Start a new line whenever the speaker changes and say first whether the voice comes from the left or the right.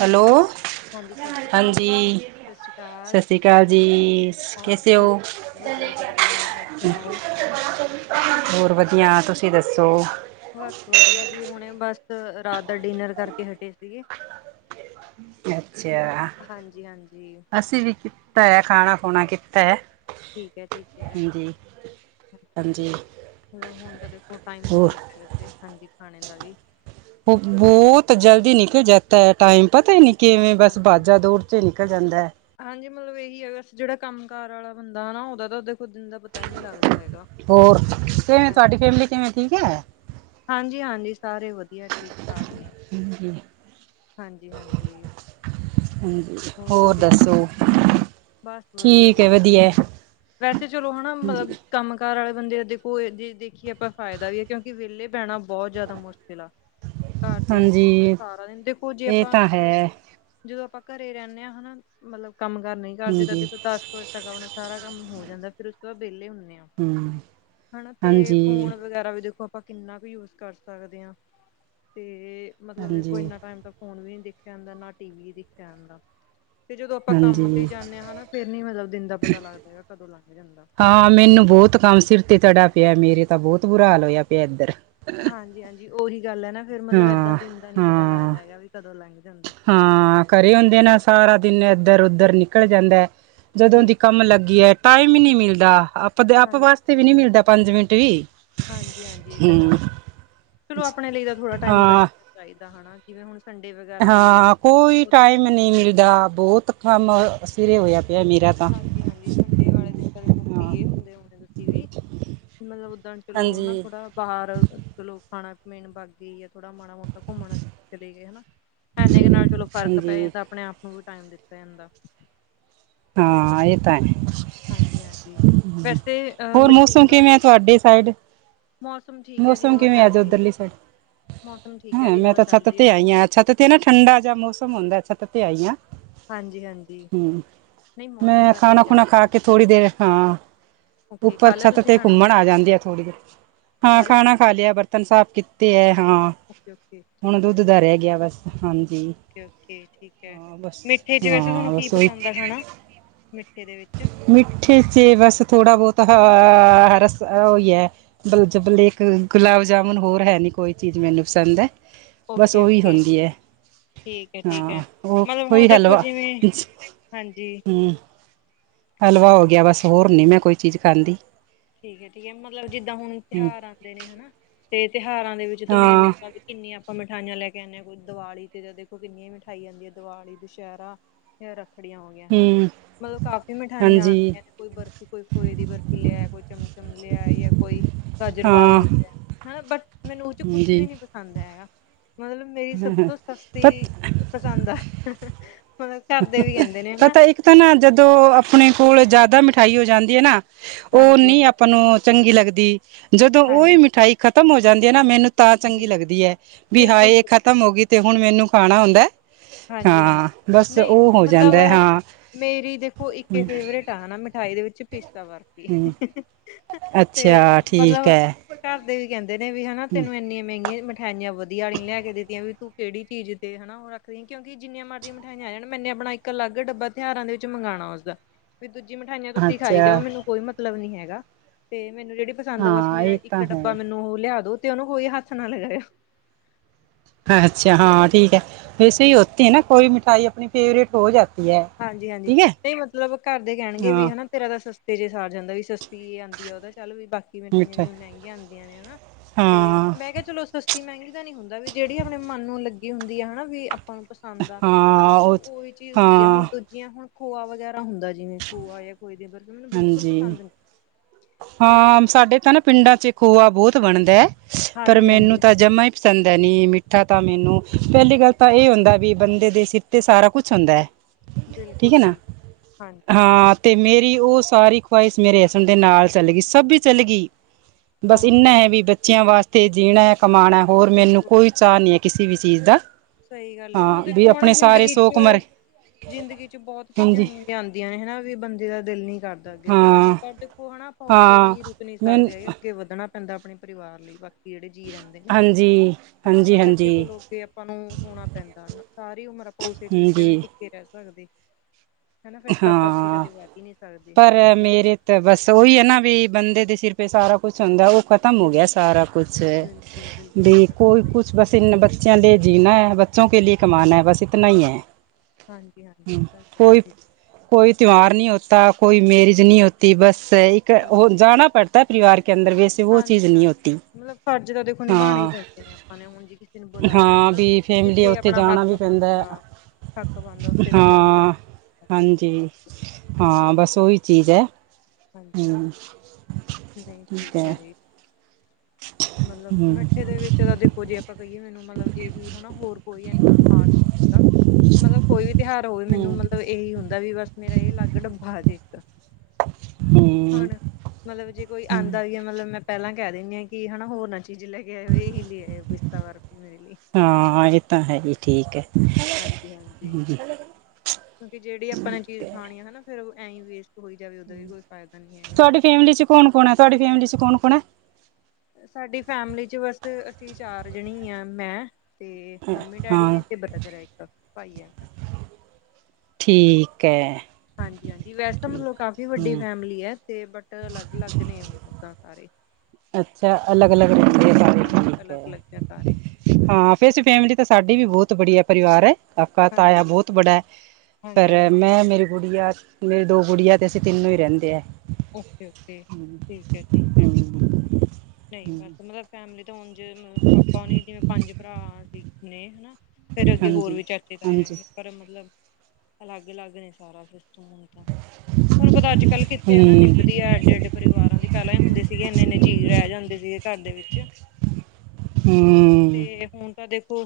right: Hello
left: ਹਾਂਜੀ ਸਤਿ ਸ਼੍ਰੀ ਅਕਾਲ
right: ਹਾਂਜੀ
left: ਜੀ ਸਤਿ ਸ਼੍ਰੀ
right: ਸਤਿ
left: ਅਕਾਲ
right: ਸ੍ਰੀ ਕਾਲ ਜੀ।
left: ਹੋਰ
right: ਕੇਸੇ
left: ਕੀ
right: ਹੋ?
left: ਵਧੀਆ ਜੀ ਵਧੀਆ ਆਪ ਸੁਨਾਓ?
right: ਹੋਰ ਵਧੀਆ ਤੁਸੀਂ ਦੱਸੋ।
left: ਬਸ ਵਧੀਆ ਜੀ ਹੁਣੇ ਬਸ ਰਾਤ ਦਾ ਡਿਨਰ ਕਰਕੇ ਹਟੇ ਸੀਗੇ।
right: ਅੱਛਾ
left: ਹਾਂਜੀ ਹਾਂਜੀ
right: ਅਸੀਂ ਵੀ ਕਿਤਾ ਏਂ ਖਾਣਾ ਖੂਣਾ ਕਿਤਾ।
left: ਠੀਕ ਐ ਠੀਕ ਐ। ਹਾਂਜੀ ਚਲੋ ਹੁਨ ਤਾਂ ਦੇਖੋ ਟਾਈਮ
right: ਹੋਰ
left: ਹੋਈ ਗਿਆ ਹਾਂਜੀ ਖਾਣੇ ਦਾ ਵੀ।
right: ਬੋਤ ਬੋਤ ਜਲਦੀ ਨਿਕਲ ਜਾਂਤਾ ਏ ਟਾਈਮ ਪਤਾ ਨਹੀਂ ਕਿਵੇਂ ਬਸ
left: ਹਾਂਜੀ
right: ਬਾਜਾ ਦੌੜ। ਚੇ ਨਿਕਲ ਜਾਂਦਾ ਏ। [unintelligible]
left: ਹਾਂਜੀ ਮਤਲਬ ਇਹੀ ਹੈ ਬਸ ਜਿਹੜਾ ਕੰਮ ਕਾਰ ਵਾਲਾ ਬੰਦਾ ਨਾ ਓਹਦਾ ਤਾਂ ਦੇਖੋ ਦਿਨ ਦਾ ਪਤਾ ਹੀ ਨਹੀਂ ਲੱਗਦਾ ਹੈਗਾ।
right: ਹੋਰ ਕਿਵੇਂ
left: ਹਾਂਜੀ
right: ਤੁਹਾਡੀ ਫੈਮਿਲੀ ਕਿਵੇਂ ਠੀਕ ਐ?
left: ਹਾਂਜੀ ਹਾਂਜੀ ਸਾਰੇ ਵਧੀਆ ਠੀਕ ਠਾਕ ਨੇ।
right: ਹਾਂਜੀ।
left: ਹਾਂਜੀ ਹਾਂਜੀ।
right: ਹਾਂਜੀ ਹੋਰ ਦੱਸੋ?
left: ਬਸ ਵਧੀਆ
right: ਠੀਕ
left: ਜੀ
right: ਹੈ
left: ਵਧੀਆ ਵੈਸੇ ਚਲੋ ਹਨਾ ਮਤਲਬ ਕੰਮ ਕਾਰ ਆਲੇ ਬੰਦੇ ਦਾ ਦੇਖੋ ਜੇ ਦੇਖੀਏ ਆਪਾਂ ਫਾਇਦਾ ਵੀ ਏ ਕਿਉਂਕਿ ਵਿਹਲੇ ਬੇਹਣਾ ਬਹੁਤ ਜ਼ਿਆਦਾ ਮੁਸ਼ਕਿਲ ਆ ਘਰ ਦੇ ਵਿੱਚ
right: ਹਾਂਜੀ
left: ਹਨਾ ਸਾਰਾ ਦਿਨ ਦੇਖੋ ਜੇ
right: ਇਹ
left: ਆਪਾਂ
right: ਤਾਂ
left: ਮਤਲਬ
right: ਹੈ
left: ਜਦੋਂ ਆਪਾਂ ਘਰੇ ਰਹਿੰਨੇ ਹਾਂ ਹਨਾ ਮਤਲਬ ਕੰਮ ਕਾਰ ਨਹੀਂ ਕਰਦੇ ਤਾਂ
right: ਹਾਂਜੀ
left: ਦੇਖੋ ਦਸ ਕ ਵਜੇ ਤਕ ਆਪਣਾ ਸਾਰਾ ਕੰਮ ਹੋ ਜਾਂਦਾ ਫੇਰ ਉਸ ਤੋਂ ਬਾਅਦ ਬੇਹਲੇ ਹੁੰਨੇ ਆ।
right: ਹਮ
left: ਹਨਾ ਤੇ
right: ਹਾਂਜੀ
left: ਫੋਨ ਵਗੈਰਾ ਵੀ ਦੇਖੋ ਆਪਾ ਕਿੰਨਾ ਕੁ ਯੂਜ ਕਰ ਸਕਦੇ ਆ ਤੇ ਮਤਲਬ ਦੇਖੋ
right: ਹਾਂਜੀ
left: ਇੰਨਾ ਟਾਈਮ ਤਾ ਫੋਨ ਵੀ ਨੀ ਦੇਖਿਆ ਜਾਂਦਾ ਨਾ ਟੀ ਵੀ ਦੇਖਿਆ ਜਾਂਦਾ ਤੇ ਜਦੋਂ ਆਪਾਂ ਕੰਮ ਤੇ
right: ਹਾਂਜੀ
left: ਜਾਂਦੇ ਆ ਹਨਾ ਫੇਰ ਨੀ ਮਤਲਬ ਦਿਨ ਦਾ ਪਤਾ ਲੱਗਦਾ ਹੈਗਾ ਕਦੋਂ ਲੰਘ ਜਾਂਦਾ।
right: ਹਾਂ ਮੈਨੂੰ ਬੋਤ ਕੰਮ ਸਿਰ ਤੇ ਤੜਾ ਪਿਆ ਮੇਰੇ ਤਾਂ ਬੋਤ ਬੁਰਾ ਹਾਲ ਹੋਇਆ ਪਿਆ ਐਧਰ।
left: ਹਾਂਜੀ-ਹਾਂਜੀ, ਓਹੀ ਗੱਲ ਐ ਨਾ ਫੇਰ ਮਤਲਬ ਏਦਾਂ
right: ਹਾਂ
left: ਦਿਨ ਦਾ ਨੀ ਪਤਾ
right: ਹਾਂ
left: ਲੱਗਦਾ ਹੈਗਾ ਵੀ ਕਦੋ ਲੰਘ ਜਾਂਦਾ।
right: ਹਾਂ ਘਰੇ ਹੁੰਦੇ ਨਾ ਸਾਰਾ ਦਿਨ ਇੱਧਰ ਉਧਰ ਨਿਕਲ ਜਾਂਦਾ। ਜਦੋਂ ਦੀ
left: ਠੀਕ ਹੈ
right: ਕੰਮ ਲੱਗੀ ਐ ਟਾਈਮ ਨੀ ਮਿਲਦਾ ਆਪਦੇ ਆਪ ਵਾਸਤੇ ਵੀ ਨੀ ਮਿਲਦਾ ਪੰਜ ਮਿੰਟ ਵੀ।
left: ਹਾਂਜੀ-ਹਾਂਜੀ, ਇਹ ਤਾਂ ਗੱਲ ਚਲੋ ਆਪਣੇ ਲਈ ਤਾਂ ਥੋੜ੍ਹਾ ਟਾਈਮ
right: ਹਾਂ
left: ਕੱਢਣਾ ਚਾਹੀਦਾ ਹਨਾ। ਜਿਵੇਂ ਹੁਣ ਸੰਡੇ ਵਗੈਰਾ ਹੋ ਗਿਆ, ਓਹ
right: ਨਹੀ ਮਿਲਦਾ ਬਹੁਤ ਕੰਮ ਸਿਰੇ ਹੋਇਆ ਪਿਆ ਮੇਰਾ। ਤਾਂ
left: ਹਾਂਜੀ-ਹਾਂਜੀ, ਸੰੰਡੇ ਵਾਲੇ ਦਿਨ ਤਾਂ ਦੇਖੋ ਫ੍ਰੀ
right: ਹਾਂ
left: ਏ ਹੁੰਦੇ ਹੋਗੇ ਤੁਸੀ ਵੀ। ਮਤਲਬ ਓਹਦਾ ਚਲੋ ਹਨਾ
right: ਹਾਂਜੀ
left: ਥੋੜਾ ਬਾਹਰ ਚਲੋ ਖਾਣਾ ਪੀਣ ਬਾਗੀ ਏ। ਥੋੜਾ ਮਾੜਾ ਮੋਟਾ ਘੁੰਮਣ ਚਲੇ ਗਏ ਹਨਾ ਏਨੇ ਕ ਨਾਲ ਚਲੋ ਫ਼ਰਕ ਪੈ
right: ਹਾਂਜੀ
left: ਜਾਂਦਾ ਆਪਣੇ ਆਪ ਓਹ ਵੀ ਟਾਈਮ ਦਿੱਤਾ ਜਾਂਦਾ।
right: ਹਾਂ ਇਹ ਐ
left: ਹਾਂਜੀ ਹਾਂਜੀ ਵੈਸੇ ਅਹ
right: ਹੋਰ
left: ਮਿੱਠੇ ਚ
right: ਮੌਸਮ ਕਿਵੇਂ ਆ ਤੁਹਾਡੇ ਸਾਈਡ।
left: ਮੌਸਮ ਠੀਕ ਹੈ ਜੀ
right: ਮੌਸਮ
left: ਹਵਾ
right: ਕਿਵੇਂ ਆ
left: ਚੱਲ
right: ਅੱਜ
left: ਰਹੀ ਹੈ।
right: ਓਧਰਲੀ ਸਾਈਡ।
left: ਮੌਸਮ ਠੀਕ ਹੈ
right: ਹਾਂ
left: ਜੀ
right: ਮੈਂ
left: ਹਵਾ
right: ਤਾਂ
left: ਚੱਲ
right: ਛੱਤ
left: ਰਹੀ
right: ਤੇ
left: ਹੈ
right: ਆਈ ਆ ਛੱਤ ਤੇ ਨਾ ਠੰਡਾ ਜਿਹਾ ਮੌਸਮ ਹੁੰਦਾ ਛੱਤ ਤੇ ਆਈ ਆ।
left: ਹਾਂਜੀ-ਹਾਂਜੀ।
right: ਮੈ ਖਾਨਾ ਖੁਨਾ ਖਾ ਕੇ ਥੋੜੀ ਦੇਰ ਹਾਂ।
left: ਓਕੇ
right: ਉੱਪਰ
left: ਖਾ ਲਿਆ
right: ਛੱਤ
left: ਤੁਸੀਂ
right: ਤੇ
left: ਖਾਣਾ
right: ਘੁੰਮਣ ਆ ਜਾਂਦੀ ਆ ਥੋੜੀ ਦੇਰ, ਹਾਂ ਖਾਣਾ ਖਾ ਲਿਆ ਬਰਤਨ ਸਾਫ਼ ਕੀਤੇ ਹੈ ਹਾਂ,
left: ਓਕੇ ਓਕੇ
right: ਹੁਣ ਦੁੱਧ ਦਾ ਰਹਿ ਗਿਆ ਬਸ ਹਾਂਜੀ।
left: ਓਕੇ-ਓਕੇ, ਠੀਕ ਹੈ
right: ਹਾਂ ਬਸ
left: ਮਿੱਠੇ 'ਚ ਵੈਸੇ ਤੁਹਾਨੂੰ
right: ਹਾਂ
left: ਕੀ
right: ਬਸ ਉਹੀ
left: ਪਸੰਦ ਆ ਖਾਣਾ, ਮਿੱਠੇ ਦੇ ਵਿੱਚ।
right: ਮਿੱਠੇ ਚ ਬਸ ਥੋੜਾ ਬਹੁਤਾ ਰਸ ਉਹੀ ਹੈ। ਬਲੇਕ ਇੱਕ ਗੁਲਾਬ ਜਾਮੁਨ ਹੋਰ ਹੈ ਨੀ ਕੋਈ ਚੀਜ਼ ਮੈਨੂੰ ਪਸੰਦ ਹੈ। ਬਸ
left: ਓਕੇ
right: ਉਹੀ
left: ਓਕੇ
right: ਹੁੰਦੀ ਹੈ।
left: ਠੀਕ ਹੈ ਠੀਕ
right: ਹਾਂ
left: ਹੈ
right: ਉਹ
left: ਮਤਲਬ ਹੁਣ
right: ਕੋਈ
left: ਦੇਖੋ
right: ਹੱਲਵਾ
left: ਜਿਵੇਂ
right: ਵਿਚ,
left: ਹਾਂਜੀ
right: ਹੂੰ। ਹਲਵਾ ਹੋ ਗਿਆ ਬਸ ਹੋਰ ਨੀ ਮੈਂ ਕੋਈ ਚੀਜ਼ ਖਾਂਦੀ।
left: ਠੀਕ ਹੈ ਠੀਕ ਹੈ ਮਤਲਬ ਜਿੱਦਾਂ ਹੁਣ
right: ਹੂੰ
left: ਤਿਉਹਾਰ ਆਉਂਦੇ ਨੇ ਹਨਾ ਤੇ ਤਿਉਹਾਰਾਂ ਦੇ ਵਿੱਚ ਤੁਹਾਨੂੰ
right: ਹਾਂ
left: ਉਦਾਂ ਦੇ, ਕਿੰਨੀਆਂ ਆਪਾਂ ਮਿਠਾਈਆਂ ਲੈ ਕੇ ਆਉਣੇ ਆ ਦਿਵਾਲੀ ਤੇ ਦੇਖੋ ਕਿੰਨੀ ਹੀ ਮਿਠਾਈ ਆਉਂਦੀ ਹੈ ਦਿਵਾਲੀ ਦੁਸਹਿਰਾ, ਫਿਰ ਰੱਖੜੀਆਂ, ਹੋਗੀਆ ਹਨਾ
right: ਹੂੰ
left: ਮਤਲਬ ਕਾਫ਼ੀ ਮਿਠਾਈਆਂ
right: ਹਾਂਜੀ
left: ਆਉਂਦੀਆ ਨੇ ਕੋਈ ਬਰਫ਼ੀ ਕੋਈ ਖੋਏ ਦੀ ਬਰਫ਼ੀ ਲਿਆ ਕੋਈ ਚਮਚਮ ਲਿਆ ਜਾਂ ਕੋਈ ਗਾਜਰ ਪਾਕ
right: ਹਾਂ
left: ਦਿੱਤਾ ਹਨਾ ਬਟ ਮੈਨੂੰ ਉਹ ਚੋ ਕੁੱਛ ਵੀ
right: ਹਾਂਜੀ
left: ਨੀ ਪੰਸਦ। ਪਸੰਦ ਹੈਗਾ, ਮਤਲਬ ਮੇਰੀ ਸਭ ਤੋਂ ਸਸਤੀ
right: ਪਤ
left: ਪਸੰਦ ਆ। ਘਰ ਦੇ ਵੀ ਕਹਿੰਦੇ ਨੇ ਹਨਾ
right: ਪਤਾ ਇੱਕ ਤਾਂ ਨਾ ਜਦੋਂ ਆਪਣੇ ਕੋਲ ਜ਼ਿਆਦਾ ਮਿਠਾਈ ਹੋ ਜਾਂਦੀ ਹੈ ਨਾ। ਉਹ
left: ਹਾਂਜੀ
right: ਨਹੀ
left: ਹਾਂਜੀ
right: ਆਪਾਂ ਨੂੰ ਚੰਗੀ ਲੱਗਦੀ ਜਦੋਂ ਉਹੀ
left: ਹਾਂਜੀ
right: ਮਿਠਾਈ ਖਤਮ ਹੋ ਜਾਂਦੀ ਹੈ ਨਾ ਮੈਨੂੰ, ਤਾਂ ਚੰਗੀ
left: ਬਿਲਕੁਲ
right: ਲੱਗਦੀ ਹੈ ਵੀ ਹਾਏ
left: ਬਿਲਕੁਲ
right: ਇਹ ਖ਼ਤਮ ਹੋ ਗਈ ਤੇ ਹੁਣ ਮੈਨੂੰ ਖਾਣਾ ਹੁੰਦਾ।
left: ਹਾਂਜੀ-ਹਾਂਜੀ,
right: ਹਾਂ ਬਸ
left: ਨਹੀ
right: ਉਹ ਹੋ ਜਾਂਦਾ
left: ਮਤਲਬ
right: ਹਾਂ
left: ਮੇਰੀ ਦੇਖੋ ਇੱਕੇ ਫੇਵਰੇਟ, ਫੇਵਰੇਟ ਹੈ ਮਿਠਾਈ ਦੇ ਵਿੱਚ ਪਿਸਤਾ ਬਰਫੀ
right: ਹੂੰ
left: ਤੇ
right: ਅੱਛਾ ਠੀਕ
left: ਮਤਲਬ,
right: ਹੈ
left: ਘਰ ਦੇ ਵੀ ਕਹਿੰਦੇ ਨੇ ਵੀ ਹਨਾ ਤੈਨੂੰ ਇੰਨੀਆ ਮਹਿੰਗੀਆਂ ਮਠਿਆਈਆਂ ਇਨੀਆਂ ਵਧੀਆ ਨਹੀ ਲੈ ਕੇ ਦਿਤੀਆਂ ਵੀ ਤੂੰ ਕਿਹੜੀ ਚੀਜ਼ ਤੇ ਹਨਾ ਉਹ ਕਿਉਂਕਿ ਜਿੰਨੀਆਂ ਮਰਜ਼ੀ ਮਠਾਈਆਂ ਆ ਜਾਣ ਮੈਨੇ ਆਪਣਾ ਇੱਕ ਅਲੱਗ ਡੱਬਾ ਤਿਉਹਾਰਾਂ ਦੇ ਵਿੱਚ ਮੰਗਾਉਣਾ ਹੁੰਦਾ। ਵੀ ਦੂਜੀ ਮਿਠਾਈਆਂ ਤੁਸੀਂ ਖਾਈ ਜਾਓ
right: ਅੱਛਾ
left: ਮੈਨੂੰ ਕੋਈ ਮਤਲਬ ਨੀ ਹੈਗਾ ਤੇ ਮੈਨੂੰ ਜਿਹੜੀ, ਪਸੰਦ ਆ ਬਸ ਮੇਰਾ ਇੱਕ ਡੱਬਾ ਮੈਨੂੰ ਉਹ ਲਿਆ ਦੋ ਤੇ ਉਹਨੂੰ ਕੋਈ ਹੱਥ ਨਾ ਲਗਾਇਓ।
right: ਹਾਂ ਅੱਛਾ ਹਾਂ ਠੀਕ ਹੈ ਵੈਸੇ ਹੀ ਹੋਤੀਆ ਨਾ ਕੋਈ ਮਿਠਾਈ ਆਪਣੀ ਫੇਵਰੇਟ ਹੋ ਜਾਤੀ,
left: ਹਾਂਜੀ-ਹਾਂਜੀ, ਨਹੀ ਮਤਲਬ ਘਰ ਦੇ ਕਹਿਣਗੇ ਵੀ ਹਨਾ ਤੇਰਾ ਤਾਂ ਸਸਤੇ ਚ ਹੀ ਸਰ ਜਾਂਦਾ ਵੀ ਸਸਤੇ, ਤੀ ਆਉਂਦੀ ਆ ਉਹਦਾ ਚੱਲ ਵੀ ਬਾਕੀ ਮਿਠਾਈਆਂ ਜਿਵੇਂ ਮਹਿੰਗੀਆਂ ਆਉਂਦੀਆ ਨੇ ਤੇ
right: ਹਾਂ
left: ਮੈ ਕਿਹਾ ਚਲੋ ਸਸਤੇ ਸਸਤੀ ਮਹਿੰਗੀ ਦਾ ਨੀ ਹੁੰਦਾ ਵੀ ਜਿਹੜੀ ਆਪਣੇ ਮਨ ਨੂੰ ਲੱਗੀ ਹੁੰਦੀ ਆ ਹਨਾ ਵੀ ਆਪਾਂ ਪਸੰਦ ਆ,
right: ਹਾਂ ਉਹ
left: ਮਤਲਬ ਉਹੀ ਚੀਜ਼ ਹੁੰਦੀ ਆ
right: ਹਾਂ
left: ਹੁਣ, ਜਿਵੇਂ, ਹੁਣ ਖੋਆ ਵਗੈਰਾ ਹੁੰਦਾ। ਜਿਵੇਂ ਖੋਆ ਜਾਂ ਖੋਏ ਦੇ ਮੈਨੂੰ, ਬਿਲਕੁੱਲ
right: ਹਾਂਜੀ
left: ਪਸੰਦ ਨਹੀਂ। ਮਤਲਬ
right: ਹਾਂ,
left: ਮੈਂ
right: ਸਾਡੇ ਤਾਂ ਨਾ ਪਿੰਡਾਂ ਚ ਖੋਆ ਬਹੁਤ ਬਣਦਾ ਹੈ। ਪਰ
left: ਹਾਂਜੀ
right: ਮੈਨੂੰ
left: ਹਾਂਜੀ
right: ਤਾਂ ਜਮਾ ਹੀ ਪਸੰਦ ਹੈ। ਨੀ ਮਿੱਠਾ ਤਾਂ ਮੈਨੂੰ ਪਹਿਲੀ ਗੱਲ ਤਾਂ ਇਹ ਹੁੰਦਾ ਵੀ ਬੰਦੇ ਦੇ ਸਿਰ ਤੇ ਸਾਰਾ ਕੁੱਛ ਹੁੰਦਾ ਹੈ। ਠੀਕ ਹੈ ਨਾ
left: ਬਿਲਕੁੱਲ-ਬਿਲਕੁੱਲ, ਹਾਂਜੀ।
right: ਹਾਂ ਤੇ, ਮੇਰੀ ਉਹ ਸਾਰੀ ਖਵਾਹਿਸ਼ ਮੇਰੇ ਹਸਣ ਦੇ ਨਾਲ ਚੱਲ ਗਈ, ਸਭ ਚੱਲ ਗਈ। ਬਸ,
left: ਹਾਂਜੀ
right: ਇੰਨਾ
left: ਹਾਂਜੀ
right: ਹੈ ਵੀ ਬੱਚਿਆਂ ਵਾਸਤੇ ਜੀਣਾ ਕਮਾਉਂਣਾ ਹੋਰ ਮੈਨੂੰ
left: ਬਿਲਕੁਲ
right: ਕੋਈ ਚਾਅ ਨਹੀਂ ਹੈ। ਕਿਸੇ ਵੀ ਚੀਜ਼ ਦਾ
left: ਸਹੀ ਗੱਲ ਏ,
right: ਹਾਂ
left: ਹੁਣ
right: ਵੀ
left: ਦੇਖੋ ਨਾ
right: ਆਪਣੇ ਸਾਰੇ
left: ਜ਼ਿੰਦਗੀ
right: ਸੌਕ
left: ਚ
right: ਮਰੇ
left: ਜ਼ਿੰਦਗੀ ਚ ਬਹੁਤ ਚੀਜ਼ਾਂ
right: ਹਾਂਜੀ
left: ਹੀ ਆਉਂਦੀਆਂ ਨੇ ਹਨਾ, ਵੀ ਬੰਦੇ ਦਾ ਦਿਲ ਨਹੀਂ ਕਰਦਾ। ਅੱਗੇ ਵਧਣ
right: ਹਾਂ
left: ਨੂੰ ਪਰ ਦੇਖੋ ਹਨਾ, ਆਪਾਂ ਉੱਥੇ
right: ਹਾਂ
left: ਵੀ ਰੁਕ ਨੀ
right: ਮੈਨ
left: ਸਕਦੇ ਹੈਗੇ। ਅੱਗੇ ਵਧਣਾ ਪੈਂਦਾ ਆਪਣੇ ਪਰਿਵਾਰ ਲਈ ਬਾਕੀ ਜਿਹੜੇ ਜੀਅ ਰਹਿੰਦੇ ਨੇ
right: ਹਾਂਜੀ
left: ਹਨਾ,
right: ਹਾਂਜੀ
left: ਉਹਨਾਂ ਕਰਕੇ
right: ਹਾਂਜੀ
left: ਤੇ ਲੋਕ ਆਪਾਂ ਨੂੰ ਰੁਕਣਾ ਪੈਂਦਾ ਹਨਾ, ਸਾਰੀ ਉਮਰ ਆਪਾਂ ਉਸੇ ਚੀਜ਼ ਤੇ ਵੀ ਨਹੀਂ
right: ਹਾਂਜੀ
left: ਟਿੱਕ ਕੇ ਰਹਿ ਸਕਦੇ। ਹਨਾ, ਫਿਰ ਤਾਂ ਆਪਾਂ ਅੱਗੇ
right: ਹਾਂ
left: ਕਦੇ ਵੱਧ ਹੀ ਨਹੀਂ ਸਕਦੇ ਹੈਗੇ‌।
right: ਤੇ ਬਸ ਉਹੀ ਹੈ, ਨਾ ਵੀ ਬੰਦੇ ਦੇ ਸਿਰ ਸਾਰਾ ਕੁੱਛ ਹੁੰਦਾ ਉਹ ਖਤਮ ਹੋ
left: ਬਿਲਕੁਲ
right: ਗਿਆ, ਸਾਰਾ ਕੁੱਛ
left: ਬਿਲਕੁਲ ਬਿਲਕੁਲ ਇਹ
right: ਵੀ
left: ਤਾਂ ਗੱਲ
right: ਕੋਈ
left: ਸਹੀ
right: ਕੁੱਛ ਬਸ ਤਿੰਨ ਬੱਚਿਆਂ ਲਈ ਜੀਣਾ ਹੈ। ਬੱਚੋਂ ਕੇ ਲਈ ਕਮਾਣਾ ਹੈ। ਬਸ ਇਤਨਾ ਹੀ ਹੈ।
left: ਹਾਂਜੀ-ਹਾਂਜੀ ਬਸ ਤੁਹਾਡੀ
right: ਕੋਈ ਤਿਉਹਾਰ ਨਹੀਂ ਹੋਤਾ, ਕੋਈ ਮੈਰਿਜ ਨਹੀਂ ਹੋਤੀ, ਬਸ ਇੱਕ ਉਹ
left: ਹਾਂਜੀ
right: ਜਾਣਾਂ ਪੈਂਦਾ। ਪਰਿਵਾਰ ਕੇ ਅੰਦਰ ਵੈਸੇ, ਉਹ ਚੀਜ਼
left: ਹਾਂਜੀ
right: ਨਹੀਂ
left: ਹਾਂਜੀ
right: ਹੋਤੀ।
left: ਮਤਲਬ, ਫ਼ਰਜ਼ ਤਾਂ ਦੇਖੋ ਨਿਭਾਉਣੇ ਹੀ ਪੈਂਦੇ ਨੇ, ਆਪਾਂ ਨੇ ਹੁਣ ਜੇ ਕਿਸੇ ਨੂੰ ਬੁਲਾਇਆ
right: ਹਾਂ
left: ਹਨਾ,
right: ਵੀ ਫੈਮਿਲੀ ਆ
left: ਕਿਥੇ
right: ਉੱਥੇ
left: ਆਪਣਾ
right: ਜਾਣਾ
left: ਹੱਕ
right: ਵੀ ਪੈਂਦਾ
left: ਬਣਦਾ
right: ਹੈ।
left: ਥੱਕ ਬਣਦਾ, ਉੱਥੇ ਤਾਂ ਆਪਾਂ ਨੂੰ
right: ਹਾਂ
left: ਬਿਲਕੁਲ
right: ਹਾਂਜੀ,
left: ਸਹੀ
right: ਹਾਂ,
left: ਗੱਲ
right: ਬਸ ਓਹੀ ਚੀਜ਼ ਐ।
left: ਹਾਂਜੀ
right: ਹੂੰ।
left: ਹਾਂਜੀ ਨਹੀਂ, ਠੀਕ ਹੈ ਜੀ, ਮਤਲਬ
right: ਹਮ
left: ਮਿੱਠੇ ਦੇ ਵਿੱਚ ਦਾ ਦੇਖੋ, ਜੇ ਆਪਾਂ ਕਹੀਏ, ਮੈਨੂੰ ਮਤਲਬ ਏਹੀ ਹਨਾ ਹੋਰ ਕੋਈ ਏਨਾ ਖਾਸ ਨੀ ਲਗਦਾ ਮਤਲਬ, ਕੋਈ ਵੀ ਤਿਹਾਰ ਹੋਵੇ। ਮੈਨੂੰ ਮਤਲਬ ਏਹੀ ਹੁੰਦਾ ਵੀ ਬਸ ਮੇਰਾ ਏਹ ਅਲੱਗ ਡੱਬਾ ਆਜੇ ਇੱਕ।
right: [inaudible]
left: ਹੁਣ, ਮਤਲਬ, ਜੇ ਕੋਈ ਆਦਾ ਵੀ ਏ, ਮਤਲਬ ਮੈਂ ਪੈਲਾਂ ਕੈ ਦਿੰਨੀ ਆਂ। ਕਿ ਹਨਾ ਹੋਰ ਨਾ ਚੀਜ਼ ਲੈ ਕੇ ਆਏਓ ਏਹੀ ਲੈ ਆਇਓ, ਪਿਸਤਾ ਵਰਫੀ ਮੇਰੇ ਲੀ।
right: ਹਾਂ, ਏਹ ਤਾਂ ਹੈ ਹੀ, ਠੀਕ ਹੈ।
left: ਹਾਂਜੀ-ਹਾਂਜੀ, ਕਿਉਂਕਿ ਜੇੜੀ ਆਪਾਂ ਨੇ ਚੀਜ਼ ਖਾਣੀ ਆ। ਹਨਾ ਫੇਰ ਓਹ ਐਂ ਹੀ ਵੇਸਟ ਹੋਈ ਜਾਵੇ, ਓਦਾ ਵੀ ਕੋਈ ਫਾਇਦਾ ਨੀ ਹੈਗਾ, ਫਿਰ।
right: ਕੌਣ-ਕੌਣ ਐ, ਤੁਆਡੀ ਫੈਮਲੀ ਚ ਕੌਣ-ਕੌਣ ਐ?
left: ਸਾਡੀ ਫੈਮਿਲੀ ਚ ਬਸ, ਅਸੀਂ ਚਾਰ ਜਣੀ ਆਂ। ਮੈਂ ਤੇ, ਮੰਮੀ-ਡੈਡੀ
right: ਹਾਂ
left: ਨੇ ਤੇ ਬ੍ਰਦਰ ਐ ਇੱਕ, ਭਾਈ ਐ ਆਪਣਾ।
right: ਠੀਕ ਐ।
left: ਹਾਂਜੀ-ਹਾਂਜੀ, ਵੈਸੇ ਤਾਂ ਮਤਲਬ, ਕਾਫ਼ੀ ਵੱਡੀ
right: ਹਮ
left: ਫੈਮਿਲੀ ਐ। ਤੇ, ਬਟ ਅਲੱਗ-ਲੱਗ ਨੇ ਹੁਣ ਓਦਾਂ ਸਾਰੇ।
right: ਅੱਛਾ, ਅਲਗ-ਅਲੱਗ ਰੈੰਦੇ ਦੇ ਸਾਰੇ
left: ਹਾਂਜੀ
right: ਠੀਕ ਐ।
left: ਅਲੱਗ ਅਲੱਗ ਨੇ ਸਾਰੇ
right: ਹਾਂ, ਵੈਸੇ ਫੈਮਿਲੀ ਤਾਂ ਸਾਡੀ ਵੀ ਬੌਤ ਬੜੀਆ ਪਰਿਵਾਰ ਐ। ਕਾਕਾ, ਤਾਯਾ
left: ਹਾਂਜੀ
right: ਬੌਤ ਬੜੈ।
left: ਹਾਂਜੀ
right: ਪਰ
left: ਹਾਂਜੀ
right: ਮੈਂ, ਮੇਰੀ ਗੁੜੀਆ ਮੇਰੀ ਦੋ ਗੁੜੀਆਂ ਤੇ ਅਸੀਂ ਤਿੰਨੋਂ ਈ ਰੈੰਦੇ ਐ।
left: ਓਕੇ-ਓਕੇ, ਠੀਕ ਐ, ਠੀਕ ਐ।
right: ਹੂੰ
left: ਨਹੀਂ, ਬਸ ਮਲਬ ਫੈਮਿਲੀ ਤਾਂ ਹੁੰਝ ਨੂੰ ਪਾਪਾ ਹੁਣੀ, ਜਿਵੇਂ ਪੰਜ ਭਰਾ ਸੀ, ਨੇ ਹਨਾ। ਫਿਰ ਅੱਗੇ ਹੋਰ
right: ਹਾਂਜੀ
left: ਵੀ ਚਾਚੇ ਤਾਂਏ ਹੈਗੇ
right: ਹਾਂਜੀ
left: ਨੇ। ਪਰ ਓ ਮਤਲਬ ਅਲਗ-ਅਲਗ ਨੇ ਸਾਰਾ ਸਿਸਟਮ ਹੁਣ ਤਾਂ ਥੋਨੂੰ ਪਤਾ ਅੱਜ-ਕੱਲ ਕਿ ਤੇ ਹਨਾ
right: ਹੂੰ
left: ਨਿਭਦੀ ਹੈ ਐਡੇ-ਐਡੇ ਪਰਿਵਾਰਾਂ ਦੀ ਪੈਲਾਂ ਈ ਹੁੰਦੇ ਸੀਗੇ ਇੰਨੇ-ਇੰਨੇ ਜੀਅ ਰੈ ਜਾਂਦੇ ਸੀਗੇ ਘੱਰ ਦੇ ਵਿੱਚ।
right: ਹੂੰ
left: ਤੇ ਹੁਣ ਤਾਂ ਦੇਖੋ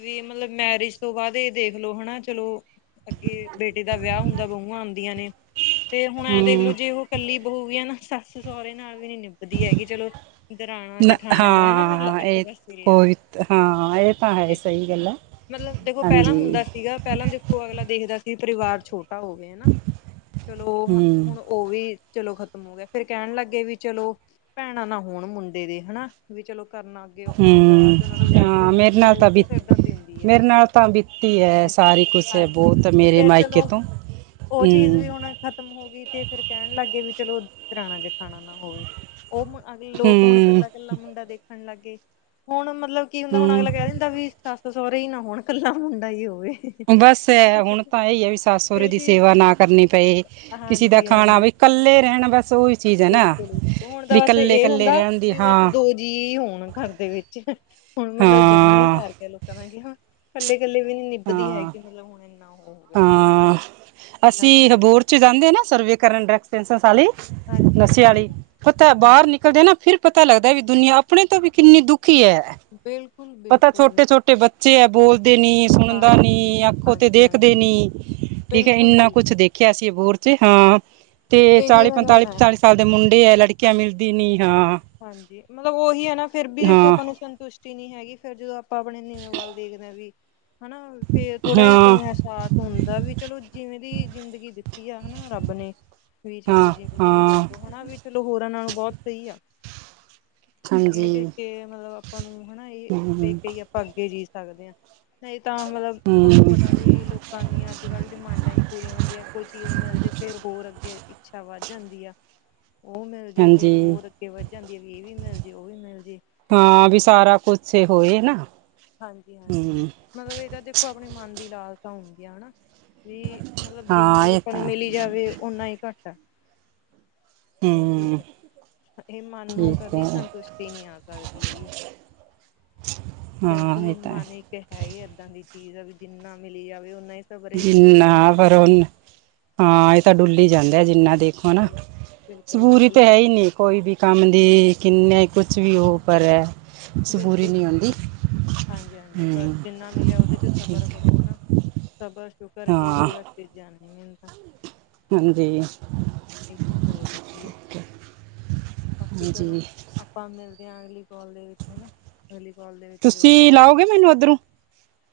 left: ਵੀ ਮਤਲਬ ਮੈਰਿਜ ਤੋਂ ਬਾਦ ਏ ਦੇਖਲੋ ਹਨਾ ਚਲੋ ਅੱਗੇ ਬੇਟੇ ਦਾ ਵਿਆਹ ਹੁੰਦਾ ਬਹੁਆ ਆਦੀਆਂ ਨੇ। ਤੇ ਹੁਣ ਐ ਦੇਖ ਲੋੋ
right: ਹੂੰ
left: ਜੇ ਉਹ ਕੱਲੀ ਬਹੁੂ ਵੀ ਆ ਨਾ ਸੱਸ-ਸੋਹਰੇ ਨਾਲ ਵੀ ਨੀ ਨਿਭ ਧੀ ਹੈਗੀ ਚਲੋ
right: ਨ
left: ਦਰਾਣਾ-ਜਠਾਣਾ ਦਾ ਹਨਾ
right: ਹਾਂ
left: ਇੱਕ
right: ਇਹ
left: ਪਾਸੇ ਰਿਹਾ।
right: ਕੋਈ ਹਾਂ ਐ ਤਾਂ ਹੈ ਸਹੀ ਗੱਲ ਆ।
left: ਮਤਲਬ ਦੇਖੋ ਪੈਲਾ ਹੁੰਦਾ ਸੀਗਾ ਪੈਲਾ ਦੇ ਉਹ ਅਗਲਾ ਦੇਖਦਾ ਸੀ ਪਰਿਵਾਰ ਛੋਟਾ ਹੋਵੇ ਹਨਾ ਚਲੋ
right: ਹੂੰ
left: ਓ ਵੀ ਚਲੋ ਖ਼ਤਮ ਹੋ ਗਿਆ ਫੇਰ ਕੈਣ ਲੱਗ ਗਏ ਵੀ ਚਲੋ ਭੈਣਾ ਨਾ ਹੋਣ ਮੁੰਡੇ ਦੀ ਹਨਾ ਵੀ ਚਲੋ ਕਰਨਾ ਅੱਗੇ ਔਖਾ ਹੁੰਦਾ
right: ਹੂੰ
left: ਅੱਜ ਉਹਨਾ ਨੂੰ ਵਿਆਹ ਕੇ ਤੇ
right: ਹਾਂ
left: ਉਹਨਾਂ ਦੇ
right: ਮੇਰੇ ਨਾਲ
left: ਮੁੰਡੇ ਦੇ ਉਤੇ ਸਿਰਦਰਦੀ ਹੂੰਦੀ ਐ।
right: ਤੀ ਹੈ ਸਾਰੀ ਕੁਛ ਬੋਤ ਮੇਰੇ ਮਾਇਕੇ ਤੋਂ।
left: ਓ ਚੀਜ਼
right: ਹੂੰ
left: ਵੀ ਹੁਣ ਖਤ ਤਮ ਹੋਗੀ ਤੇ ਫਿਰ ਕੈਣ ਲੱਗ ਗਏ ਵੀ ਚਲੋ ਦਰਾਣਾ-ਜਠਾਣਾ ਨਾ ਹੋਵੇ। ਓਹ ਮ ਅਗੀ ਲੋਗ ਹੁਣ
right: ਹੂੰ
left: ਕੱਲਾ-ਕੱਲਾ ਮੁੰਡਾ ਦੇਖਣ ਲੱਗ ਗੇ ਹੁਣ ਮਤਲਬ ਕੀ ਹੁੰਦਾ ਹੁਣ ਅਗਲਾ ਕੈ
right: ਹੂੰ
left: ਦਿੰਦ ਦਾ ਵੀ ਸੱਸ ਸੌਰੇ ਹੀ ਨਾ ਹੋਣ ਕੱਲਾ ਮੁੰਡਾ ਹੀ ਹੋਵੇ।
right: ਬਸ ਐ ਹੁਣ ਤਾਂ ਐਹੀ ਐ ਵੀ ਸੱਸ ਸੌਰੇ
left: ਇਹ
right: ਦੀ
left: ਚੀਜ਼
right: ਸੇਵਾ ਨਾ ਕਰਨੀ ਪਏ ਕਿਸੀ ਦਾ ਖਾਣਾ ਬਈ ਕੱਲੇ ਰੈਣ ਬਸ। ਉਹੀ ਚੀਜ਼ ਹੈ ਨਾ
left: ਬਿਲਕੁਲ ਬਿਲਕੁ ਹੁਣ ਤਾ
right: ਵੀ
left: ਬਸ
right: ਕੱਲੇ
left: ਏਹ
right: ਕੱਲੇ
left: ਹੁੰਦਾ
right: ਰਹਿਣ ਦੀ
left: ਵੀ ਬਸ
right: ਹਾਂ
left: ਦੋ ਜੀਅ ਹੋਣ ਘੱਰ ਦੇ ਵਿੱਚ ਹੁਣ ਮਤਲਬ ਜੰਮੀਐ
right: ਹਾਂ
left: ਸਰ ਐ ਲੋਕਾਂ ਦਾ ਕਿ ਹਾਂ ਕੱਲੇ-ਕੱਲੇ ਵੀ ਨੀ ਨਿਭਦੀ
right: ਹਾਂ
left: ਹੈਗੀ ਮਤਲਬ ਹੁਣ ਇੰਨਾ ਓ ਹੋ ਗਿਆ।
right: ਹਾਂ ਅਸੀਂ
left: ਹਾਂਜੀ,
right: ਹਬੋਰ ਚ ਜਾਂਦੇ ਐ ਨਾ ਸਰਵੇ ਕਰਨ ਡਰ ਪਿਣਸਸ ਆਲੀ ਨਸ਼ੇ
left: ਹਾਂਜੀ-ਹਾਂਜੀ।
right: ਆਲੀ ਪਤੈ ਬਾਰ
left: ਹਾਂਜੀ,
right: ਨਿਕਲਦੇ ਆ ਨਾ ਫਿਰ ਪਤਾ ਲੱਗਦਾ ਵੀ ਦੁਨੀਆ ਅਪਣੇ ਤੋਂ ਵੀ ਕਿੰਨੀ ਦੁਖੀ ਐ ਪਤਾ
left: ਬਿਲਕੁਲ-ਬਿਲਕੁਲ
right: ਛੋਟੇ-ਛੋਟੇ ਟੇ ਬੱਚੇ ਐ ਬੋਲਦੇ ਨੀ, ਸੁਣਦਾ
left: ਹਾਂਜੀ।
right: ਨੀ, ਆਖੋ ਤੇ
left: ਹਾਂਜੀ-ਹਾਂਜੀ,
right: ਦੇਖਦੇ ਨੀ। ਠੀਕ ਹੈ ਇੰਨਾ ਕੁਛ
left: ਬਿਲਕੁਲ-ਬਿਲਕੁਲ
right: ਦੇਖਿਆ ਸੀ ਬੋਰ ਚ ਹਾਂ ਤੇ
left: ਇਹੀ
right: ਚਾਲੀ,
left: ਤਾਂ ਗੱਲ
right: ਪੰਤਾਲੀ-
left: ਹੈ।
right: ਪੰਤਾਲੀ ਸਾਲ ਦੇ ਮੁੰਡੇ ਹੈ ਲੜਕੀਆ ਮਿਲਦੀ ਨੀ ਹਾਂ।
left: ਹਾਂਜੀ ਮਤਲਬ ਉਹੀ ਹੈ ਨਾ ਫਿਰ ਵੀ ਦੇਖੋ
right: ਹਾਂ
left: ਆਪਾਂ ਨੂੰ ਸੰਤੁਸ਼ਟ ਨੀ ਹੈਗੀ ਫੇਰ ਜਦੋ ਆਪਾ ਆਪਣੇ ਨੀਵੇ ਵੱਲ ਦੇਖਦੇ ਹਾਂ ਵੀ ਹਨਾ ਫੇਰ ਥੋੜਾ ਜਹਾ
right: ਹਾਂ
left: ਆਪਾ ਸਾਸ ਹੁੰਦਾ ਵੀ ਚਲੋ ਜਿਵੇਂ ਦੀ ਜ਼ਿੰਦਗੀ ਦਿੱਤੀ ਆ ਹਨਾ ਰੱਬ ਨੇ। ਵੀ ਚਲੋ
right: ਹਾਂ
left: ਜਿਵੇਂ ਦੀ ਵੀ ਕਹਿ
right: ਹਾਂ
left: ਲਓ ਹਨਾ ਵੀ ਚਲੋ ਹੋਰਾ ਨਾਲੋ ਬੋਤ ਸਹੀ ਆ। ਇਹ
right: ਹਾਂਜੀ
left: ਦੇਖ ਕੇ ਮਤਲਬ ਆਪਾਂ ਨੂੰ ਹਨਾ ਇਹ ਦੇ
right: ਹਮ
left: ਕੇ ਹੀ ਅੱਗੇ ਜੀਅ ਸਕਦੇ ਹਾਂ ਨਈ ਤਾਂ ਮਤਲਬ ਤੁਹਾਨੂੰ
right: ਹਮ
left: ਪਤਾ ਵੀ ਲੋਕ ਕਾ ਦੀਆ ਅੱਜ ਕੱਲ੍ਹ ਡਿਮਾਂਡਾ ਹੀ ਪੂਰੀਆ ਹੁੰਦੀਆ ਕੋਈ ਚੀਜ਼ ਮਿਲ ਜੇ ਫੇਰ ਹੋਰ ਅੱਗੇ ਇੱਛਾ ਵੱਧ ਜਾਂਦੀ ਆ। ਉਹ ਮਿਲ ਜੇ ਫੇਰ
right: ਹਾਂਜੀ
left: ਹੋਰ ਅੱਗੇ ਵੱਧ ਜਾਂਦੀ ਹੈ ਵੀ ਇਹ ਵੀ ਮਿਲ ਜੇ ਉਹ ਵੀ ਮਿਲ ਜੇ।
right: ਹਾਂ ਵੀ ਸਾਰਾ ਕੁਛ ਹੋਏ ਨਾ।
left: ਹਾਂਜੀ-ਹਾਂਜੀ
right: ਹਮ
left: ਮਤਲਬ ਇਹ ਤਾ ਦੇਖੋ ਆਪਣੇ ਮਨ ਦੀ ਲਾਲਸਾ ਹੁੰਦੀ ਆ ਹਨਾ। ਵੀ ਮਤਲਬ ਜਿੰਨਾ
right: ਹਾਂ
left: ਵੀ
right: ਇਹ
left: ਆਪਾਂ ਨੂੰ
right: ਤਾਂ
left: ਮਿਲੀ ਜਾਵੇ ਓਨਾ ਹੀ ਘੱਟ ਆ। ਇਹ ਚੀਜ਼
right: ਹਮ
left: ਆ। ਇਹ ਮਨ ਨੂੰ
right: ਠੀਕ ਹੈ
left: ਕਦੀ ਸੰਤੁਸ਼ਟੀ ਨੀ ਆ ਸਕਦੀ ਹੈਗੀ।
right: ਹਾਂ
left: ਕਿਉਂਕਿ
right: ਇਹ ਤਾਂ
left: ਮਨ ਇੱਕ ਹੈ ਹੀ ਏਦਾਂ ਦੀ ਚੀਜ਼ ਆ ਵੀ ਜਿੰਨਾ ਮਿਲੀ ਜਾਵੇ ਓਨਾ ਹੀ ਸਬਰ ਹਿੱਲੀ
right: ਜਿੰਨਾ
left: ਜਾਂਦਾ ਇਨਸਾਨ
right: ਪਰ ਉਹ
left: ਦਾ।
right: ਹਾਂ ਇਹ ਤਾਂ ਡੁੱਲੀ ਜਾਂਦਾ ਜਿੰਨਾ ਦੇ ਹੈਨਾ
left: ਹਾਂਜੀ
right: ਸਬੂਰੀ
left: ਬਿਲਕੁਲ-ਬਿਲਕੁਲ
right: ਤਾਂ ਹੈ
left: ਬਸ
right: ਹੀ ਨੀ ਕੋਈ ਵੀ ਕੰਮ ਦੀ ਕਿੰਨੇ ਕੁਛ ਵੀ ਹੋ ਪਰ ਐ ਸਬੂਰੀ ਨਹੀਂ ਹੁੰਦੀ
left: ਹਾਂਜੀ ਹਾਂਜੀ ਬਸ ਜਿੰਨਾ ਮਿਲਿਆ ਉਹਦੇ ਚ ਸਫ਼ਰ
right: ਠੀਕ
left: ਕਰੋ ਹਨਾ ਸਬਰ ਸ਼ੁਕਰ
right: ਹਾਂ
left: ਇਹੀ ਵਾਸਤੇ ਜਾ ਮਨ ਤਾਂ
right: ਹਾਂਜੀ
left: ਇਹ ਚੀਜ਼ ਹੋ ਜਾਂਦੀ ਹੈ ਬਾਕੀ ਚਲੋ
right: ਹਾਂਜੀ
left: ਆਪਾਂ ਮਿਲਦੇ ਆਂ ਅਗਲੀ ਕਾਲ ਦੇ ਵਿੱਚ ਹਨਾ ਅਗਲੀ ਕਾਲ ਦੇ ਵਿੱਚ ਜੁੜਦੇ
right: ਤੁਸੀਂ
left: ਆਂ
right: ਲਾਓਗੇ ਮੈਨੂੰ ਉੱਧਰੋਂ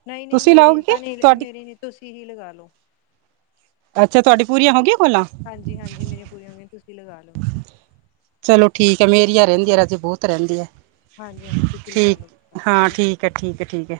left: ਨਹੀਂ ਨਹੀਂ
right: ਤੁਸੀਂ
left: ਮੇਰੀ
right: ਲਾਓਗੇ ਕਿ
left: ਤਾਂ ਨਹੀਂ
right: ਤੁਹਾਡੀ
left: ਮੇਰੀ ਨ ਤੁਸੀਂ ਹੀ ਲਗਾ ਲੋੋ
right: ਅੱਛਾ ਤੁਹਾਡੀ ਪੂਰੀਆਂ ਹੋਗੀਆਂ ਕੋਲਾਂ
left: ਹਾਂਜੀ ਹਾਂਜੀ ਮੇਰੀਆਂ ਪੂਰੀਆਂ ਹੋ ਗੀਆਂ ਤੁਸੀਂ ਲਗਾ ਲੋ
right: ਚਲੋ ਠੀਕ ਐ ਮੇਰੀਆਂ ਰਹਿੰਦੀਆਂ ਰਾਜੇ ਬਹੁਤ ਰਹਿੰਦੀ ਹੈ
left: ਹਾਂਜੀ ਹਾਂਜੀ ਤੁਸੀਂ ਲਗਾ ਲ਼ੋ ਓ
right: ਕ ਠੀਕ ਐ ਠੀਕ ਐ